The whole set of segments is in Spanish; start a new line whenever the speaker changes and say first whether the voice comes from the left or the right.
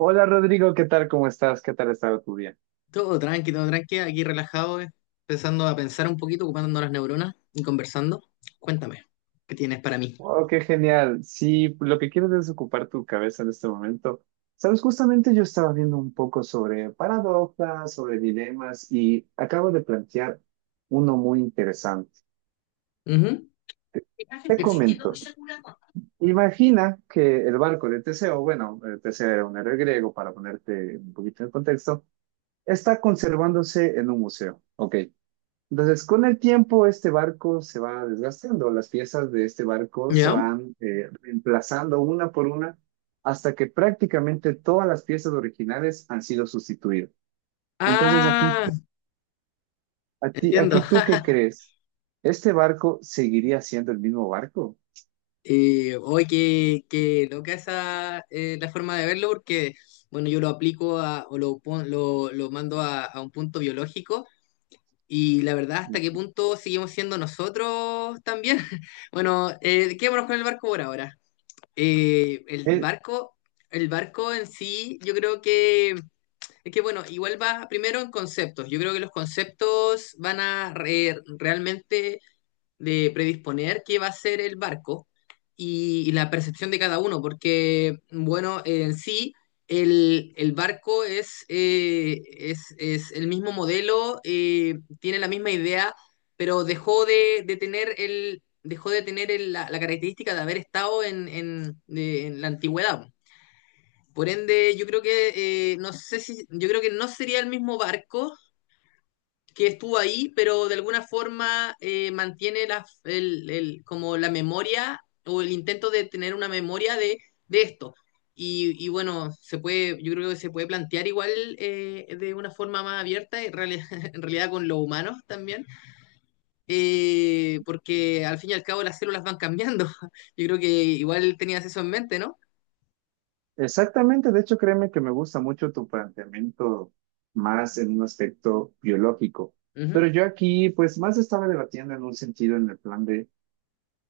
right: Hola Rodrigo, ¿qué tal? ¿Cómo estás? ¿Qué tal ha estado tu día?
left: Todo tranqui, aquí relajado, empezando a pensar un poquito, ocupando las neuronas y conversando. Cuéntame, ¿qué tienes para mí?
right: Wow, qué genial. Sí, lo que quieres es ocupar tu cabeza en este momento. Sabes, justamente yo estaba viendo un poco sobre paradojas, sobre dilemas y acabo de plantear uno muy interesante.
left: Ujú.
right: Te comento, imagina que el barco de Teseo, bueno, Teseo era un héroe griego, para ponerte un poquito en contexto, está conservándose en un museo. Ok. Entonces, con el tiempo, este barco se va desgastando, las piezas de este barco se
left: ¿Ya?
right: van reemplazando una por una hasta que prácticamente todas las piezas originales han sido sustituidas. Entonces, aquí
left: Ah,
right: tú,
left: entiendo.
right: aquí tú, ¿qué crees? ¿Este barco seguiría siendo el mismo barco?
left: Oye, qué loca esa la forma de verlo, porque, bueno, yo lo aplico a, o lo, pon- lo mando a un punto biológico, y la verdad, ¿hasta qué punto seguimos siendo nosotros también? Bueno, quedémonos con el barco por ahora. Eh, el
right: Eh,
left: barco, el barco en sí, yo creo que es que bueno, igual va primero en conceptos. Yo creo que los conceptos van a realmente de predisponer qué va a ser el barco y la percepción de cada uno, porque, bueno, en sí, el barco es, es el mismo modelo, tiene la misma idea, pero dejó de tener el dejó de tener la característica de haber estado en la antigüedad. Por ende, yo creo que no sé si, yo creo que no sería el mismo barco que estuvo ahí, pero de alguna forma mantiene como la memoria o el intento de tener una memoria de esto. Y bueno, se puede, yo creo que se puede plantear igual de una forma más abierta, en realidad con los humanos también, porque al fin y al cabo las células van cambiando. Yo creo que igual tenías eso en mente, ¿no?
right: exactamente, de hecho, créeme que me gusta mucho tu planteamiento más en un aspecto biológico,
left: Ujú,
right: pero yo aquí, pues, más estaba debatiendo en un sentido en el plan de...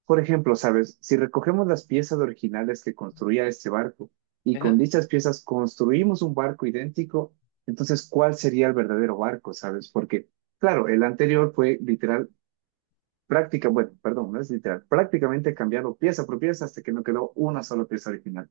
right: Por ejemplo, ¿sabes? Si recogemos las piezas originales que construía este barco y con
left: ajá,
right: dichas piezas construimos un barco idéntico, entonces, ¿cuál sería el verdadero barco? ¿Sabes? Porque, claro, el anterior fue literal, práctica, bueno, perdón, no es literal, prácticamente cambiado pieza por pieza hasta que no quedó una sola pieza original.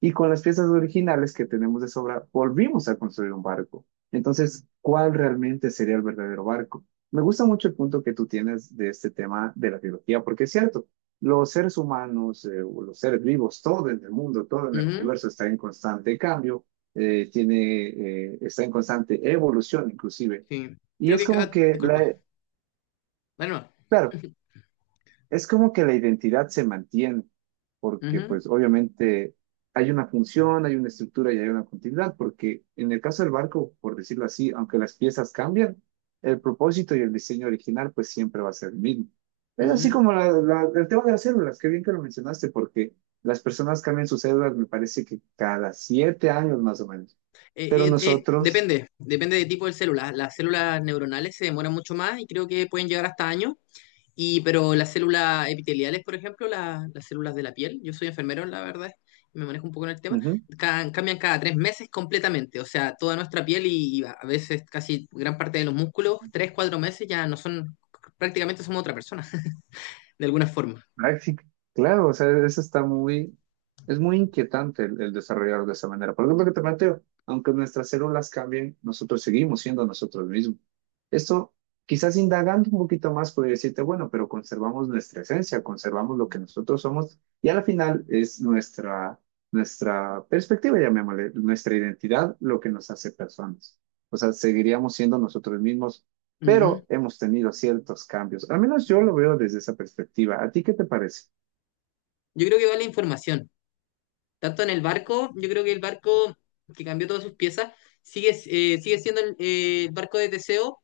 right: Y con las piezas originales que tenemos de sobra, volvimos a construir un barco. Entonces, ¿cuál realmente sería el verdadero barco? Me gusta mucho el punto que tú tienes de este tema de la biología, porque es cierto, los seres humanos, o los seres vivos, todo en el mundo, todo en el
left: ujú,
right: universo está en constante cambio, está en constante evolución inclusive.
left: sí.
right: Y
left: Creo
right: es
left: que
right: como
left: cada...
right: que,
left: Disculpa. Bueno,
right: claro, es como que la identidad se mantiene, porque
left: ujú,
right: pues obviamente hay una función, hay una estructura y hay una continuidad, porque en el caso del barco, por decirlo así, aunque las piezas cambian, el propósito y el diseño original pues siempre va a ser el mismo. Es así
left: ujú.
right: como el tema de las células, qué bien que lo mencionaste, porque las personas cambian sus células, me parece que cada 7 años más o menos, pero nosotros...
left: Depende del tipo de célula. Las células neuronales se demoran mucho más y creo que pueden llegar hasta años. Pero las células epiteliales, por ejemplo, las células de la piel, yo soy enfermero, la verdad, me manejo un poco en el tema,
right: ujú.
left: cambian cada 3 meses completamente. O sea, toda nuestra piel y a veces casi gran parte de los músculos, 3, 4 meses ya no son, prácticamente somos otra persona, de alguna forma.
right: Ah, sí, claro, o sea, eso está muy, es muy inquietante el desarrollar de esa manera. Por ejemplo, que te planteo, aunque nuestras células cambien, nosotros seguimos siendo nosotros mismos. Esto, quizás indagando un poquito más, podría decirte, bueno, pero conservamos nuestra esencia, conservamos lo que nosotros somos y al final es nuestra perspectiva, llamémosle, nuestra identidad, lo que nos hace personas. O sea, seguiríamos siendo nosotros mismos
left: Ujú.
right: pero hemos tenido ciertos cambios. Al menos yo lo veo desde esa perspectiva. ¿A ti qué te parece?
left: Yo creo que vale información. Tanto en el barco, yo creo que el barco que cambió todas sus piezas sigue, sigue siendo el barco de Teseo,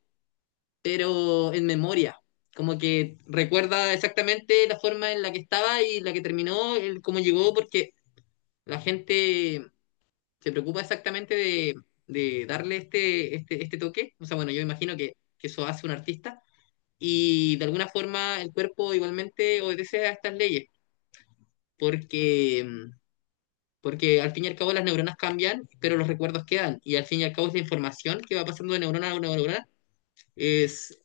left: pero en memoria. Como que recuerda exactamente la forma en la que estaba y la que terminó, el, cómo llegó, porque la gente se preocupa exactamente de darle este toque. O sea, bueno, yo imagino que eso hace un artista. Y de alguna forma el cuerpo igualmente obedece a estas leyes, porque porque al fin y al cabo las neuronas cambian, pero los recuerdos quedan. Y al fin y al cabo es la información que va pasando de neurona a neurona. Es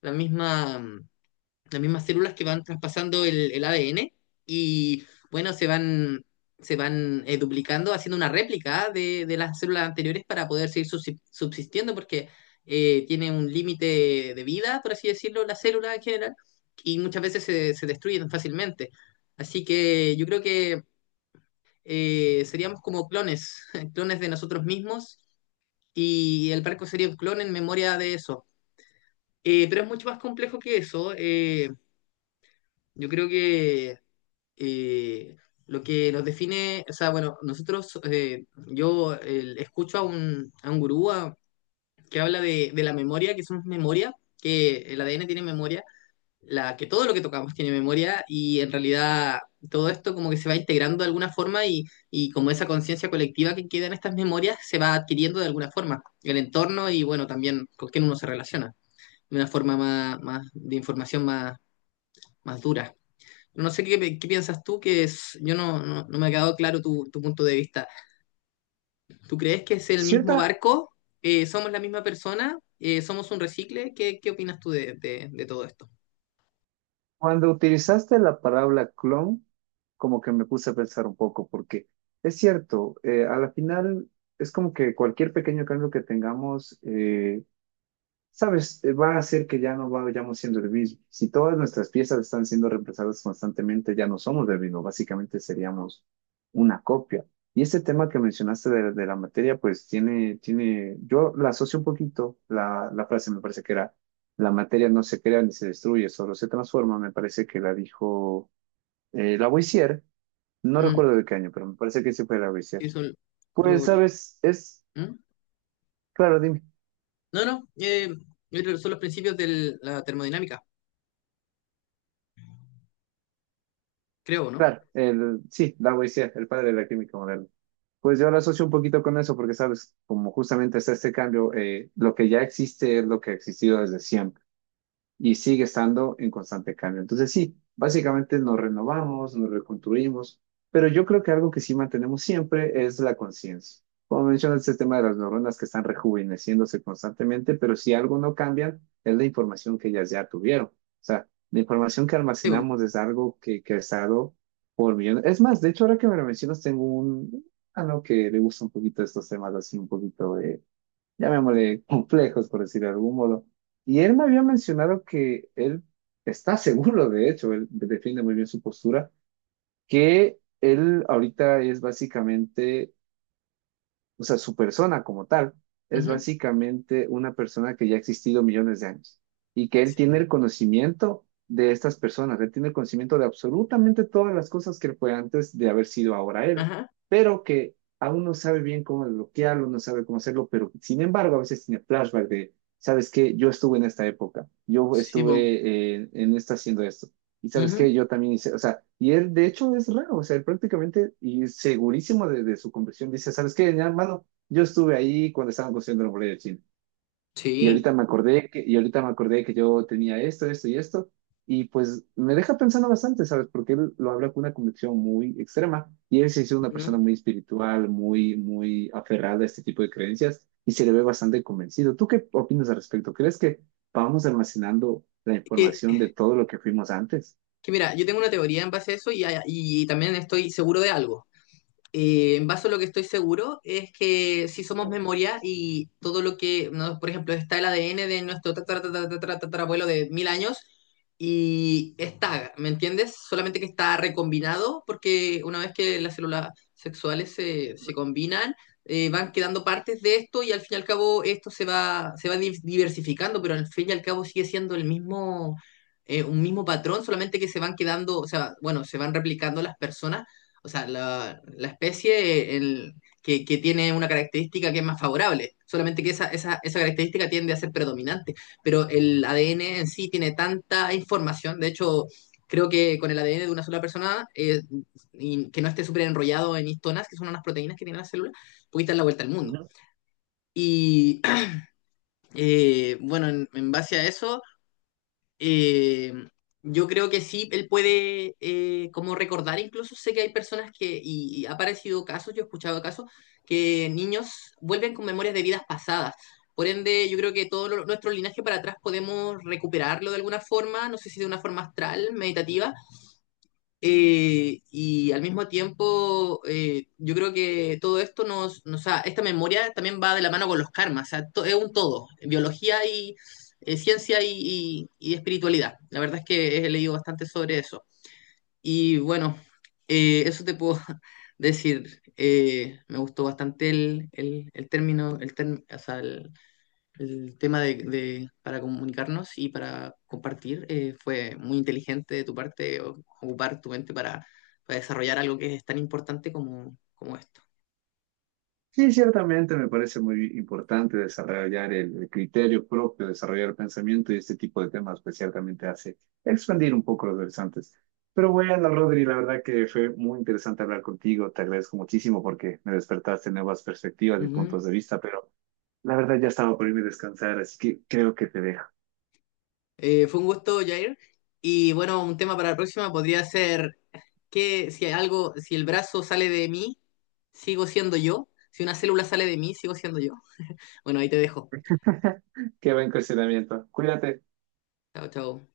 left: la misma, las mismas células que van traspasando el ADN y bueno, se van duplicando, haciendo una réplica de las células anteriores para poder seguir subsistiendo, porque tiene un límite de vida, por así decirlo, la célula en general, y muchas veces se destruyen fácilmente. Así que yo creo que seríamos como clones, clones de nosotros mismos y el barco sería un clon en memoria de eso. Pero es mucho más complejo que eso. Yo creo que eh, lo que nos define, o sea, bueno, nosotros, yo escucho a a un gurú que habla de la memoria, que somos memoria, que el ADN tiene memoria. Que todo lo que tocamos tiene memoria y en realidad todo esto como que se va integrando de alguna forma y como esa conciencia colectiva que queda en estas memorias se va adquiriendo de alguna forma. El entorno y bueno, también con quién uno se relaciona, de una forma más, más de información más, más dura. No sé qué, qué piensas tú, que es, yo no me ha quedado claro tu, tu punto de vista. ¿Tú crees que es el mismo
right: Cierta,
left: barco? ¿Somos la misma persona? ¿Somos un recicle? ¿Qué, qué opinas tú de todo esto?
right: cuando utilizaste la palabra clon, como que me puse a pensar un poco, porque es cierto, a la final es como que cualquier pequeño cambio que tengamos, va a hacer que ya no vayamos siendo el mismo. Si todas nuestras piezas están siendo reemplazadas constantemente, ya no somos el mismo, básicamente seríamos una copia. Y este tema que mencionaste de la materia, pues tiene, yo la asocio un poquito, la frase me parece que era, la materia no se crea ni se destruye, solo se transforma, me parece que la dijo Lavoisier, no
left: Mm,
right: recuerdo de qué año, pero me parece que sí fue Lavoisier.
left: eso
right: Pues,
left: lo- lo-
right: sabes, es,
left: ¿Mm?
right: claro, dime,
left: No, no, Yo creo que son los principios de la termodinámica, creo, ¿no?
right: claro, el, sí, Lavoisier, el padre de la química moderna. Pues yo lo asocio un poquito con eso porque, sabes, como justamente está este cambio, lo que ya existe es lo que ha existido desde siempre y sigue estando en constante cambio. Entonces, sí, básicamente nos renovamos, nos reconstruimos, pero yo creo que algo que sí mantenemos siempre es la conciencia. Como mencionas, este tema de las neuronas que están rejuveneciéndose constantemente, pero si algo no cambia, es la información que ellas ya tuvieron. O sea, la información que
left: Sí, po.
right: almacenamos es algo que ha estado por millón. Es más, de hecho, ahora que me lo mencionas, tengo un algo que le gusta un poquito estos temas así, un poquito de, llamémosle, complejos, por decir de algún modo. Y él me había mencionado que él está seguro, de hecho, él defiende muy bien su postura, que él ahorita es básicamente o sea, su persona como tal es
left: Ujú.
right: básicamente una persona que ya ha existido millones de años y que él
left: Sí,
right: tiene el conocimiento de estas personas, él tiene el conocimiento de absolutamente todas las cosas que fue antes de haber sido ahora él,
left: ajá.
right: pero que aún no sabe bien cómo desbloquearlo, no sabe cómo hacerlo, pero sin embargo a veces tiene flashback de, ¿sabes qué? Yo estuve en esta época, yo
left: Sí, po.
right: estuve en esta haciendo esto. Y sabes
left: Ujú.
right: qué, yo también hice, o sea, y él de hecho es raro, o sea, él prácticamente y segurísimo de su convicción dice, ¿sabes qué, mi hermano? Yo estuve ahí cuando estaban construyendo la muralla de China. Y
left: Sí.
right: ahorita me acordé que, y ahorita me acordé que yo tenía esto, esto y esto. Y pues me deja pensando bastante, ¿sabes? Porque él lo habla con una convicción muy extrema. Y él se hizo una
left: Ujú.
right: persona muy espiritual, muy aferrada a este tipo de creencias y se le ve bastante convencido. ¿Tú qué opinas al respecto? ¿Crees que vamos almacenando la
left: Es
right: información de todo lo que fuimos antes?
left: que mira, yo tengo una teoría en base a eso y también estoy seguro de algo. En base a lo que estoy seguro es que si somos memoria y todo lo que, ¿no? Por ejemplo, está el ADN de nuestro tatarabuelo de 1000 años y está, ¿me entiendes? Solamente que está recombinado porque una vez que las células sexuales se combinan, van quedando partes de esto y al fin y al cabo esto se va diversificando, pero al fin y al cabo sigue siendo el mismo, un mismo patrón, solamente que se van quedando, o sea, bueno, se van replicando las personas, o sea, la especie que tiene una característica que es más favorable, solamente que esa característica tiende a ser predominante, pero el ADN en sí tiene tanta información, de hecho, creo que con el ADN de una sola persona, y que no esté súper enrollado en histonas, que son unas proteínas que tienen las células, pudiste dar la vuelta al mundo. Y bueno, en base a eso... Eh, yo creo que sí, él puede como recordar, incluso sé que hay personas que, y ha aparecido casos, yo he escuchado casos, que niños vuelven con memorias de vidas pasadas. Por ende, yo creo que nuestro linaje para atrás podemos recuperarlo de alguna forma, no sé si de una forma astral, meditativa, y al mismo tiempo, yo creo que todo esto o sea, esta memoria también va de la mano con los karmas, o sea, es un todo, biología y ciencia y espiritualidad. La verdad es que he leído bastante sobre eso. Y bueno, eso te puedo decir. Me gustó bastante el término, o sea, el tema para comunicarnos y para compartir fue muy inteligente de tu parte ocupar tu mente para desarrollar algo que es tan importante como, como esto.
right: Sí, ciertamente me parece muy importante desarrollar el criterio propio, desarrollar el pensamiento y este tipo de temas, pues ciertamente hace expandir un poco los horizontes. Pero bueno, Rodri, la verdad que fue muy interesante hablar contigo, te agradezco muchísimo porque me despertaste nuevas perspectivas y
left: Ujú.
right: puntos de vista, pero la verdad ya estaba por irme a descansar, así que creo que te dejo.
left: Fue un gusto, Jair. Y bueno, un tema para la próxima podría ser que si algo, si el brazo sale de mí, sigo siendo yo. Si una célula sale de mí, sigo siendo yo. Bueno, ahí te dejo.
right: Qué buen cuestionamiento. Cuídate.
left: Chao, chao.